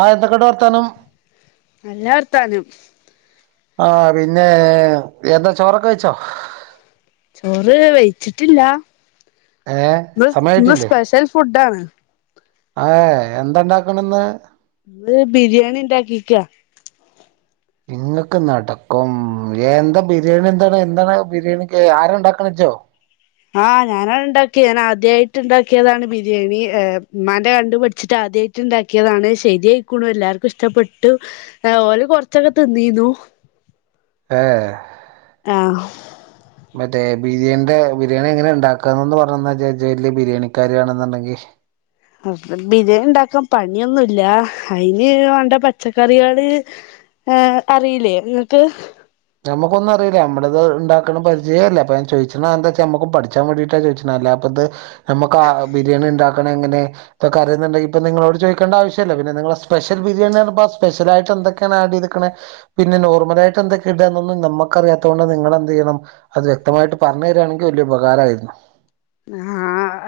ആ എന്തൊക്കെണ്ട്‌ വർത്താനം നല്ല വർത്താനം ആഹ് പിന്നേ എന്താ ചോറൊക്കെ വെയ്ച്ചോ? ചോറ് വെയ്ച്ചിട്ടില്ല ഏഹ് ഇന്ന് ഇന്ന് സ്പെഷ്യൽ ഫുഡാണ് അഹേ എന്തണ്ടാക്കണന്ന്? ഇന്ന് ബിരിയാണി ഇണ്ടാക്കിക്കാ ഇങ്ങക്ക് നടക്കും എന്താ ബിരിയാണി എന്താണ് എന്താണ് ബിരിയാണിക്ക് ആരാണ്ടാക്കണത് ഇജോ ആഹ് ഞാനാണ് ണ്ടാക്കിയത് ഞാൻ ആദ്യായിട്ട് ണ്ടാക്കിയതാണ് ബിരിയാണി ഇമ്മാന്റെ കണ്ടു പടിച്ചിട്ട ആദ്യായിട്ട്ണ്ടാക്കിയതാണ് ശരിയയിക്ക്‌ണു എല്ലാർക്കും ഇഷ്ടപ്പെട്ടു ഓല് കൊർച്ചൊക്കെ തിന്നീന്നു ആഹ് ആഹ് മറ്റേ ബിരിയാണിന്റെ ബിരിയാണി എങ്ങനെ ഉണ്ടാക്കാന്നൊന്ന് പറഞ്ഞന്നാജ്ജ് ജ് വല്യ ബിരിയാണിക്കാരി ആണെന്നുണ്ടെങ്കി അ ബിരിയാണി ഉണ്ടാക്കാൻ പണിയൊന്നുംല്ല അയിന് വാണ്ട പച്ചക്കറിയാള് ഏ അറിയില്ലേ ഇങ്ങക്ക്? നമ്മുക്കൊന്നും അറീല നമ്മളത്ണ്ടാക്ക്‌ണ പരിചയേ ഇല്ല അപ്പ ഞാൻ ചോയ്ച്ച്ണ എന്താച്ചാ ഞമ്മുക്കും പഠിച്ചാൻ വേണ്ടീട്ടാ ചോയ്ച്ച്ണെ അല്ലാ പ്പത് നമുക്ക് ബിരിയാണി ഉണ്ടാക്കണം എങ്ങനെ തൊക്കെ അറിംന്നുണ്ടെങ്കിൽ ഇപ്പ നിങ്ങളോട് ചോദിക്കേണ്ട ആവശ്യല്ല പിന്നെ നിങ്ങള്, സ്പെഷൽ, ബിരിയാണിന്ന്‌, പറഞ്ഞപ്പോ, സ്പെഷ്യലായിട്ട്, എന്തൊക്കെയാണ്, ആട്, ചെയ്തേക്കണെ, പിന്നെ, നോർമൽ, ആയിട്ട്, എന്തൊക്കെ? ഇടന്നൊന്നും, നമ്മക്കറിയാത്ത, കൊണ്ട്, നിങ്ങെന്ത്, ചെയ്യണം, അത്, വ്യക്തമായിട്ട്, പറഞ്ഞു, തരിയാണെങ്കിൽ, വലിയ, ഉപകാരമായിരുന്നു. ആ,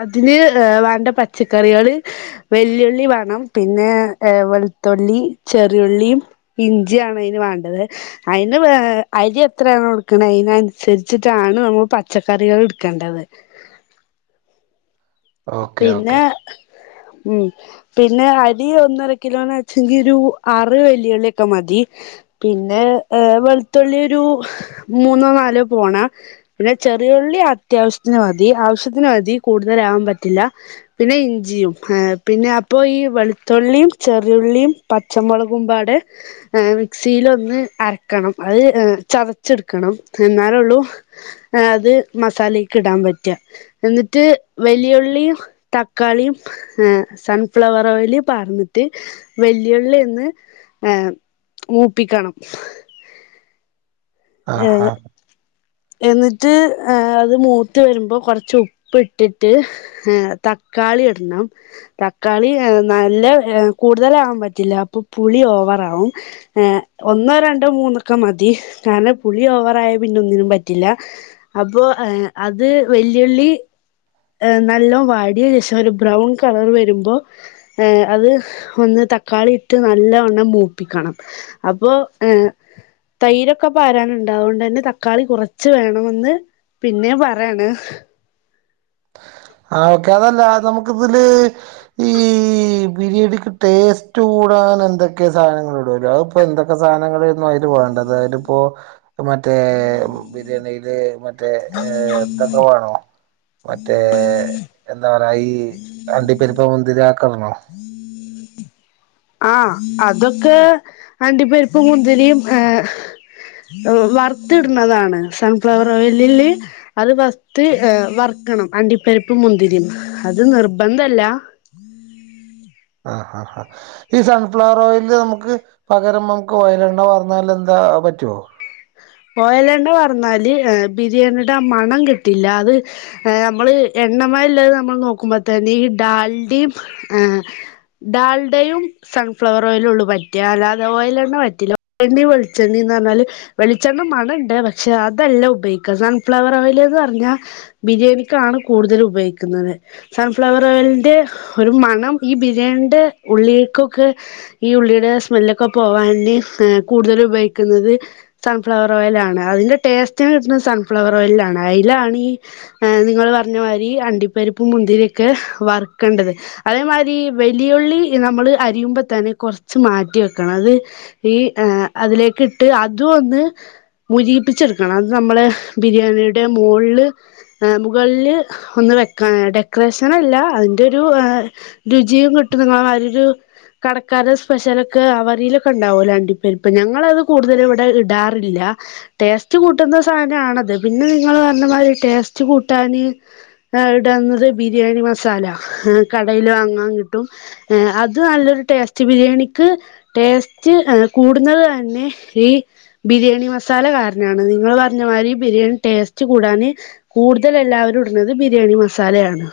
അതിന്, വേണ്ട, പച്ചക്കറികള്, വെല്ലുള്ളി, വേണം, പിന്നെ വെളുത്തുള്ളി, ചെറിയ ഉള്ളിയും, ഇഞ്ചിയും, ആണ്, അതിനു വേ അരി, എത്രയാണ്, കൊടുക്കണ, അതിനനുസരിച്ചിട്ടാണ്, നമ്മൾ പച്ചക്കറികൾ, എടുക്കേണ്ടത്. Okay, okay. പിന്നെ ഉം, പിന്നെ അരി, ഒന്നര കിലോന്ന്, വെച്ചെങ്കി, ഒരു, അറ്, വെല്ലുള്ളിയൊക്കെ, മതി. പിന്നെ, ഏ, വെളുത്തുള്ളി, ഒരു, മൂന്നോ, നാലോ, പോണ, പിന്നെ, ചെറിയ, ഉള്ളി ഉള്ളി, അത്യാവശ്യത്തിന്, മതി, ആവശ്യത്തിന്, മതി, കൂടുതലാവാൻ പ ഇല്ല, പിന്നെ ഇഞ്ചിയും, പിന്നെ, അപ്പ, ഈ, വെളുത്തുള്ളിയും, ചെറിയുള്ളിയും, പച്ച മുളകുമ്പാടെ മിക്സിൽ ഒന്ന് അരക്കണം അത് ചതച്ചെടുക്കണം. എന്നാലള്ളൂ അത് മസാലക്ക് ഇടാൻ പറ്റ എന്നിട്ട് വലിയ [unintelligible] തക്കാളിയും സൺഫ്ലവർ ഓയിൽ പകര്‍ന്നിട്ട് വല്ല്യ ഉള്ളി ന്ന് മൂപ്പിക്കണം. ആഹ എന്നിട്ട് അത് മൂത്ത് വരുമ്പോ കുറച്ച് ഉപ്പ് ഇട്ടിട്ട് ത തക്കാളി ഇടണം. തക്കാളി നല്ല കൂടുതൽ ആവാന്‍ പറ്റില്ല പ്പ പുളി ഓവ ഓവറാവും ഒന്നോ രണ്ടോ മൂന്നൊക്കെ മതി. കാരണം പുളി ഓവറായ പിന്നെ ഒന്നിനും പ റ്റില്ല അപ്പോ അത് വല്ല്യുള്ളി നല്ലോ വാടിയ ശേഷം ഒരു ബ്രൗൺ കളർ വരുമ്പോ അത് ഒന്ന് തക്കാളിട്ട് നല്ലവണ്ണം മൂപ്പിക്കണം അപ്പൊ ഏ തൈരൊക്കെ പാരാനുണ്ട് അതുകൊണ്ട് തന്നെ തക്കാളി കുറച്ച് വേണമെന്ന് പിന്നെ പറയാണ് ആ ഓക്കെ അതല്ല നമുക്ക് ഇതില് ഈ ബിരിയാണിക്ക് ടേസ്റ്റ് കൂ കൂടാൻ എന്തൊക്കെ സാധനങ്ങൾ ഇടുല്ലോ അതി ഇപ്പോ എന്തൊക്കെ സാനങ്ങള്‍ അതിന് വേണ്ടത് അതിപ്പോ മറ്റേ ബിരിയാണിയില് മറ്റേ എന്തൊക്കെ വേണോ മറ്റേ എന്താ പറയാ ഈ അണ്ടിപ്പരിപ്പ് മുന്തിരി അക്കെ ഇടണോ ആഹ് അതൊക്കെ അണ്ടി പരിപ്പും മുന്തിരിയും [unintelligible] വറുത്തിടുന്നതാണ് സൺഫ്ലവർ ഓയിലില് അത് വറത്ത് വറ ണം അണ്ടിപ്പരിപ്പ് മുന്തിരീം അത് നിർബന്ധല്ല. ആ ഈ സൺഫ്ലവർ ഓയിയില് നമുക്ക് പകരം നമുക്ക് ഓയിലെണ്ണ വന്നാല്‍ എന്ത ആ പറ്റോ? ഓയല എണ്ണ പറഞ്ഞാല് ബിരിയാണിയുടെ മണം കിട്ടില്ല. അത് നമ്മള് എണ്ണ മയം ഇല്ലാതെ നമ്മള് നോക്കുമ്പോതെന്ന് ഈ ഡാൽഡിയും ആ ഡാൽഡയും സൺഫ്ലവർ ഓയിയിലും ഉള്ളൂ പറ്റ അല്ലാതെ ഓയിൽ എണ്ണ പറ്റില്ല ഓയിൽ എണ്ണയും വെളിച്ചെണ്ണയും എണ്ണ ന്ന് റഞ്ഞാല് വെളി പച്ചെണ്ണ, മണണ്ട്, പക്ഷെ, അതല്ല, ഉപയോഗിക്കാ, സൺഫ്ലവർ, ഓയിൽ, എന്ന്, പറഞ്ഞ, ബിരിയാണിക്കാണ് കൂ കൂടുതൽ, ഉപയോഗിക്കുന്നത്, സൺഫ്ലവർ, ഓയിലിന്റെ, ഒരു മണം, ഈ, ബിരിയാണിയുടെ, ഉള്ളിലേക്ക് ഈ, ഉള്ളിയുടെ, സ്മെല്ലൊക്കെ, പോവാന്, കൂടുതൽ, ഉപയോഗിക്കുന്നത്. സൺഫ്ലവർ, ഓയിലിലാണ്, അതിന്റെ ടേസ്റ്റ്, കിട്ടുന്നത്, സൺഫ്ലവർ, ഓയിലിലാണ്, അതിലാണ്, ഈ, നിങ്ങള് പറഞ്ഞമാതിരി, അണ്ടിപ്പരിപ്പ്, മുന്തിരിക്കെ, വറക്കേണ്ടത്, അതൊരുമാതിരി, വലിയുള്ളി, നമ നമ്മള്, അരിയുമ്പോ, തന്നെ, കുറച്ച്, മാറ്റി വെക്കണം, അത്, ഈ, അതിലേക്ക്, ഇട്ട് അതൊന്ന് [unintelligible] മുരിപ്പിച്ചെടുക്കണം, അത്, നമ്മള്, ബിരിയാണിയുടെ, മോളില് മോളില്, ഒന്ന് വെക്കനാ, ഡെക്കറേഷന്‍, അല്ല, അതിന്റെ, ഒരു രുചി [unintelligible] ഒരു, കടക്കാരടെ, സ്പെഷ്യൽ, ഒക്കെ, വഴിലൊക്കെ, ഉണ്ടാവലോ, അണ്ടിപ്പരിപ്പ്, ഞങ്ങള്‍, അത് കൂടുതൽ [unintelligible] ഇടാറില്ല, ടേസ്റ്റ് കൂട്ടുന്ന, സാധനം, ആണത്, പിന്നെ, നിങ്ങള്, പറഞ്ഞ, മാതിരി, ടേസ്റ്റ്, കൂട്ടാന്‍ [unintelligible] ഇടണത്, ബിരിയാണി, മസാല, കടയില്, വാങ്ങാന്‍, കിട്ടും അത്, നല്ലൊരു, ടേസ്റ്റ്, ബിരിയാണിക്ക്, ടേസ്റ്റ്, കൂടുന്നത്, തന്നെ, ഈ ബിരിയാണി, മസാല, കാരണാണ്, നിങ്ങള്, പറഞ്ഞ, മാതിരി, ബിരിയാണി, ടേസ്റ്റ്, കൂടാന്, കൂടുതൽ എല്ലാവരും, ഇടണത്, ബിരിയാണി, മസാലയാണ്.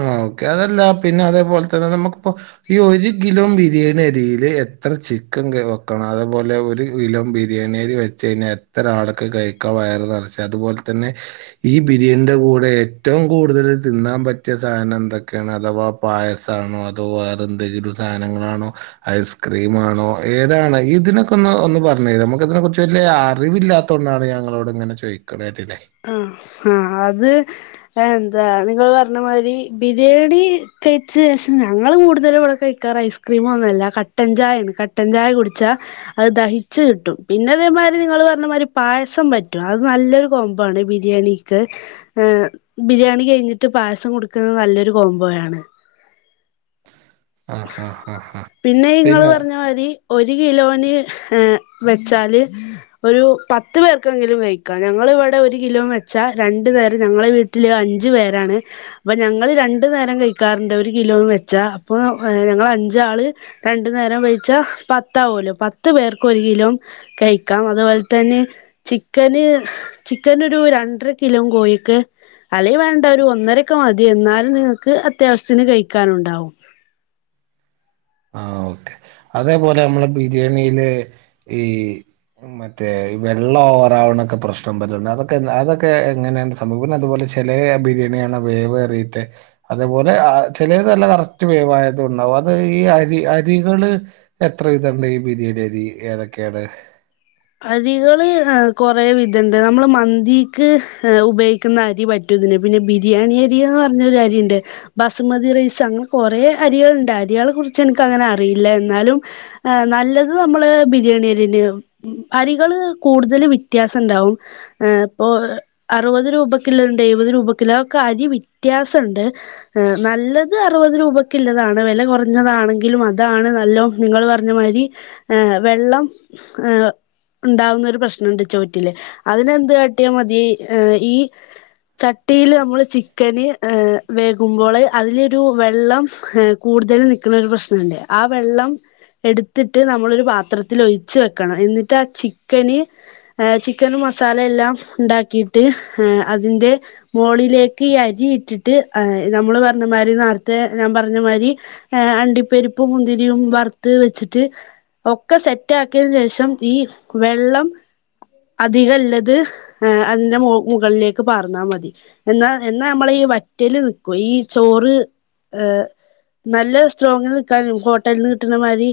ആ ഓക്കെ അതല്ല പിന്നെ അതേപോല്തന്നെ നമുക്കിപ്പോ ഈ ഒരു കിലോ ബിരിയേണിയരിയില് എ ത്ര ചിക്കൻ വെക്കണം അതേപോലെ ഒരു കിലോ ബിരിയാണിയരി വെച്ച് കഴിഞ്ഞാ എത്ര ആൾക്ക് കഴിക്ക വയറ് നെറച്ച് അത്പോലെതന്നെ ഈ ബിരിയാണീന്റെ കൂടെ ഏറ്റവും കൂടുതൽ തിന്നാൻ പറ്റ സാധനന്തൊക്കെണ് അഥവാ പായസാണോ അതോ വേറെന്തെങ്കിലും സാനങ്ങളാണോ ഐസ് ക്രീംമാണോ ഏതാണ് ഇതിനൊക്കെ ഒന്ന് ഒന്ന് പറഞ്ഞ്തരോ നമുക്കിതിനെക്കുറിച്ച് വല്ല്യ അറിവില്ലാത്തോണ്ടാണ് ഞാൻ ങ്ങളോട്ങ്ങെനെ ചോയ്ക്ക്ണെതില് ആഹ് ആഹ് അത് എന്താ നിങ്ങൾ പർഞ്ഞമാതിരി ബിരിയാണി കയിച്ച് പക്ഷേ ഞങ്ങള് കൂടുതലും ഇവടെ കഴിക്കാറ് ഐസ്ക്രീമൊന്നുവല്ല കട്ടൻ ചായാണ് കട്ടൻചായ കുടിച്ചാ അത് ദഹിച്ച് കിട്ടും പിന്നതേമാതിരി നിങ്ങള് പറഞ്ഞ മാതിരി പായസം പറ്റും അത് നല്ലൊരു കോ ബിരിയാണിക്ക് ബിരിയാണി കയിഞ്ഞിട്ട് പായസം കൊടുക്കുന്നത് നല്ലൊരു കോംമ്പോയാണ് ആ ആ ആ ആ പിന്നെ ഇങ്ങള് പറഞ്ഞ മാതിരി ഒരു കിലോന് ഏ വെച്ചാല് ഒരു പത്ത് പേർക്കെങ്കിലും കഴിക്കാം ഞങ്ങളിവിടെ ഒരു കിലോ വെച്ചാ രണ്ട് നേരം ഞങ്ങളെ വീട്ടില് അ അഞ്ച് പേരാണ് പ്പൊ ഞങ്ങള് രണ്ടു നേരം കഴിക്കാറുണ്ട് ഒരു കിലോ വെച്ചാ പ്പോ ഞങ്ങളഞ്ചാൾ രണ്ടു നേരം വേയ്ച്ചാൽ പത്താവുല്ലോ പത്ത് പേർക്കൊര് കിലോ കഴിക്കാം അതുപോലെതന്നെ ചിക്കന് ചിക്കനൊരു രണ്ടര കിലോ കോഴിക്ക് അല്ലെങ്കി വേണ്ട ഒരു ഒന്നരയൊക്കെമതി എന്നാലും നിങ്ങക്ക് അത്യാവശ്യത്തിന് കഴിക്കാനുണ്ടാവും ആ ഓക്കെ അതേപോലെ നമ്മളിപ്പം ബിരിയാണിയില് ഈ മറ്റേ വെള്ളം ഓവറാവ്ണൊക്കെ പ്രശ്നം പറ്റ്ണ്ട് അതൊക്കെ അതൊക്കെ എങ്ങനാണ് സഭവം പിന്നതുപോലെ ചെലെ ബിരിയാണ്യാണ വേവേറീട്ട് അതേപോലെ അ ചെലേതല്ല കറക്റ്റ് വേവായതു ണ്ടാവും അത് ഈ അരി അരികള് എത്ര വിധണ്ട് ഈ ബിരിയാണ്യരി ഏതൊക്കെണ് അരികള് കൊറേ വിധണ്ട് നമ്മള് മന്തീക്ക് ഉപയോഗിക്കുന്ന അരി പറ്റും തിന് പിന്നെ ബിരിയാണ്യര്യോ ർഞൊരരിണ്ട് ബസ്മതി റൈസ് അങ്ങനെ കൊറേ അരികൾ ണ്ട്. അരി കളെ കുർച്ച് ഇന്ക്കങ്ങനെ അറിയില്ല എന്നാലും നല്ലത് നമ്മള് ബിരിയാണ്യര്യേന്നാവും അരികള് കൂടുതൽ വ്യത്യാസം ണ്ടാവും പ്പോ അറുപത് രൂപ ക്ക്‌ള്ളഹ് ണ്ട് എഴുപത് രൂപക്ക്‌ള്ളഹ്ണ്ട് അഒക്കെ അരി വ്യത്യാസം ണ്ട് നല്ലത് അറുപതു രൂപക്ക്ള്ളതാണ്. ല കൊറഞ്ഞതാണെങ്കിലും അതാണ് നല്ലോം ങ്ങൾ പർഞ്ഞ മാതിരി വെള്ളം എ ഇണ്ടാവുന്ന ഒരു പ്രശ്നണ്ട് ചോറ്റില് അതിനെന്ത് കാട്ടിയാമതി ഏ ഈ ചട്ടിയില് നമ്മള് ചിക്കന് വേകുമ്പോള് അതിലൊരു വെള്ളം കൂട് തൽ നിക്ക്‌ണൊരു പ്രശ്നണ്ട് ആ വെള്ളം എടുത്തിട്ട് നമ്മളൊര് പാത്രത്തിൽ ഒഴിച്ച് വെക്കണം എന്നി ട്ടാ ചിക്കന് ഏ ചിക്കനു മസാലയെല്ലാം ഉണ്ടാക്കീട്ട് ഏ അതിന്റെ മോളിലേക്ക് ഈ അരി ഇട്ടിട്ട് ആ നമ്മള് പർഞ്ഞമാതിരി നേര്ത്തെ ഞാൻ പറഞ്ഞ മാതിരി അണ്ടിപ്പെരിപ്പും മുന്തിരിയും വറുത്ത് വെച്ചിട്ട് ഒക്കെ സെറ്റാക്കിയതിന് ശേഷം ഈ വെള്ളം അധികംല്ലത് ഹ് അതിന്റെ മൊ മുകൾലേക്ക് പാർന്നാ മതി എന്നാൽ എന്നാ നമ്മളെ ഈ വറ്റല് നിക്കും ഈ ചോറ് ഏഹ് നല്ല സ്ട്രോങ്ങിന് നിക്കാനും ഹോട്ടല്ന്ന് കിട്ട്ണമാരി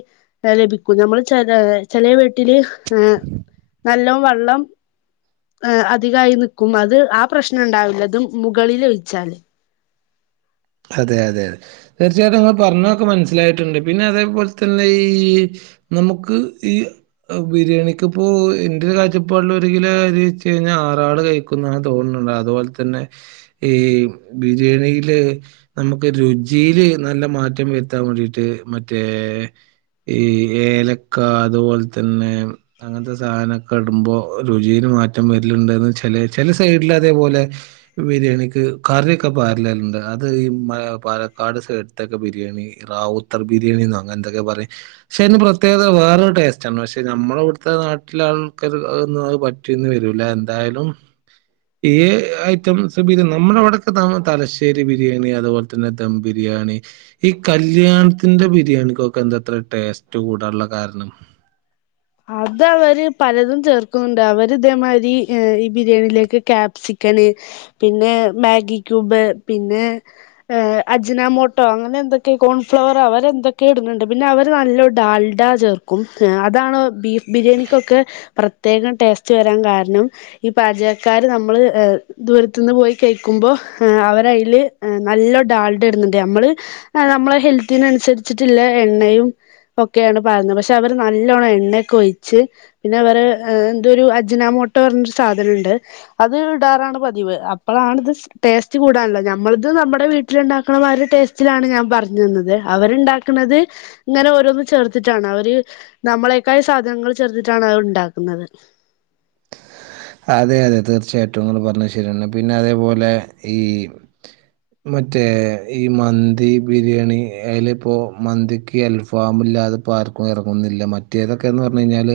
ഏ ലഭിക്കും നമ്മള് ചെല ചെലെ വീ ട്ടില് ഏഹ് നല്ലോം വെള്ളം ആ അധികായി ന്ക്കും അത് ആ പ്രശ്നം ണ്ടാവില്ലത് മുകളിൽ ഒഴിച്ചാല് അതെ അതെ അ തീർച്ചായിട്ടും ങ്ങൾ പറഞ്ഞൊക്കെ മൻസ്സിലായിട്ട്ണ്ട് പിന്നെ അതേപോൽതന്നെ ഈ നമുക്ക് ഈ ബിരിയാണിക്ക് പ്പോ എന്റെരു കാഴ്ചപ്പാടിൽ ഒരു കിലോ ച്ചേ ഞാ റാള് കഴിക്കുന്നാ തോന്ന്ണ് അതുപോലെ തന്നെ ഈ ബിരിയാണിയില് നമുക്ക് രുചിയില് നല്ല മാറ്റം വരുത്താൻ വേണ്ടിട്ട് മറ്റേ ഈ ഏലക്ക അതുപോലെ തന്നെ അങ്ങൻത്തെ സാധനോക്കെ ടുമ്പോ രുചിയിലും മാറ്റം വര്ല്ണ്ട് ന്ന് ചെലെ ചെല സൈഡില് അതേപോലെ ബിരിയാണിക്ക് കറ്യോക്കെ പാരല് ണ്ട് ത് ഈ മ പാലക്കാട് സൈട്ത്തൊക്കെ ബിരിയാണി റാവുത്തർ ബിരിയാണിന്നൊ അങ്ങൻന്തൊക്കെ പറയും ഷെ യ്ന് പ്രത്യേകത വേറൊരു ടേസ്റ്റാണ് പക്ഷെ ഞമ്മളെവ്ട്ത്തെ നാട്ടിലാൾക്കാർ അഒന്നും അഹ് പറ്റിന്ന് വരൂല്ല എന്തായാലും ഈ ഐറ്റം സ് പിന്നെ നമ്മടെവ്ടൊക്കെ തം തലശ്ശേരി ബി ബിരിയാണി അതുപോലെ തന്നെ ദം ബിരിയാണി ഈ കല്യാണത്തിന്റെ ബിരിയാണിക്കൊക്കെ എന്തത്ര ടേസ് റ്റു കൂടാനുള്ള കാരണം ഉ അത അവര് പലതും ചേർക്കുന്നുണ്ട് അവര് ഇതേമാതിരി ഈ ബിരിയാണിയിലേക്ക് ക്യാപ്സിക് ക്കന് പിന്നെ മാഗി ക്യൂബ് പിന്നെ അജ്നമോട്ടോ അങ്ങനെ എന്തൊക്കെ കോൺഫ്ലവർ അവരെ എന്തൊക്കെ ഇടുന്നുണ്ട് പിന്നെ അവര് നല്ല ഡാൽഡാ ചേർക്കും അതാണ് ബീഫ് ബിരിയാണിക്കൊക്കെ പ്രത്യേകം ടേസ്റ്റ് വരാൻ കാരണം ഈ പാചകക്കാര് നമ്മൾ ദൂരത്തുന്ന് പോയി കഴിക്കുമ്പോ അവരയിൽ നല്ലൊ ഡാൾഡ ഇടുന്നുണ്ട് നമ്മള് ആ നമ്മളെ ഹെൽത്തിനനുസരിച്ചിട്ടുള്ള എണ്ണയും ഒക്കെയാണ് പാരുന്നത് പക്ഷെ അവർ നല്ലോണം എണ്ണ കൊഴിച്ച് പിന്നെ അവരെ എന്തൊ ഒരു അജനാമോട്ട പറഞ്ഞരു സാധനുണ്ട് അത് ഇടാറ ണ് പതിവ് അപ്പോളാണ്ത് ടേസ്റ്റ് കൂടാനുള്ളത് നമ്മളത് നമ്മുടെ വീട്ടില് ഉണ്ടാക്ണ മായിരി ടേസ്റ്റിലാണ് ഞാൻ പറഞ്ഞു തന്നത് അവരുണ്ടാക്ണത് ഇങ്ങനെ ഓരോന്നും ചേർത്തിട്ടാണ് അവര് നമ്മളെ ക്കായി സാധനങ്ങൾ ചേർതിട്ടാണ് അത് ഉണ്ടാക്കുന്നത് അതെ അതെ തീർച്ചയായിട്ടും ഇങ്ങൾ പറഞ്ഞത് ശരിയാണ് പിന്നെ അതേപോലെ ഈ മറ്റേ ഈ മന്തി ബിരിയാണി അയിലിപ്പോ മന്തിക്ക് അൽഫാമില്ല അതിപ്പോ ആർക്കും ഇറങ്ങുന്നില്ല മറ്റേതൊക്കെന്ന് പറഞ്ഞു കഴിഞ്ഞാൽ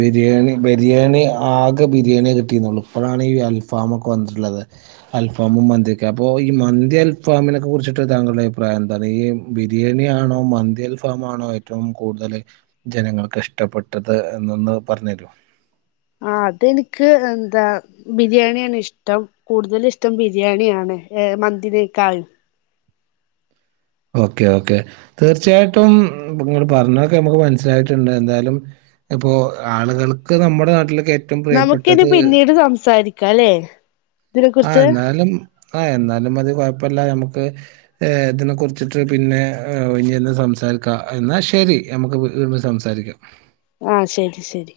ബിരിയാണി ബിരിയാണി ആക ബിരിയാണി കിട്ടിരുന്നുള്ളൂ ഇപ്പോഴാണ് ഈ അൽഫാ വ് ഒക്കെ വന്നിട്ടുള്ളത് അൽഫാമും മന്തിയൊക്കെ അപ്പോ ഈ മ ന്തി അൽഫാമിനക്കെ കുറിച്ചിട്ട് താങ്കളുടെ അഭിപ്രായം എന്താണ് ഈ ബിരിയാണിയാണോ മൻന്ത്യൽ ഫാമാണോ ഏറ്റ വും കൂടുതൽ ജനങ്ങൾക്ക് ഇഷ്ടപ്പെട്ടത് എന്നൊന്ന് പറഞ്ഞു തരൂ ഉ ആ അതിൻക്ക് എന്താ ബിരിയാണിയാണ് ഇഷ്ടം കൂടുതല് ഇഷ്ടം ബിരിയാണിയാണ് ഏ മന്തിനേക്കാൾ ഓക്കെ ഓക്കെ തീർച്ചയായിട്ടും ഇങ്ങ പറഞ്ഞൊക്കെ നമുക്ക് മനസ്സിലായിട്ടുണ്ട് എന്തായാലും ഇപ്പോൊ ആളുകൾക്ക് നമ്മുടെ നാട്ടിലൊ നമുക്കിനെ പിന്നീട് സംസാരിക്കാം അല്ലേ ആ എന്നാലും ആ എന്നാലും അത് കൊഴപ്പില്ല ഞമ്മക്ക് ഇതിനെ കുുറിച്ച് വെച്ചിട്ട് പിന്നെ ഇനിന്ന് സംസാരിക്കാം എന്നാൽ ശരി നമുക്ക് വീ സംസാരിക്കാം ആഹ ശരി ശരി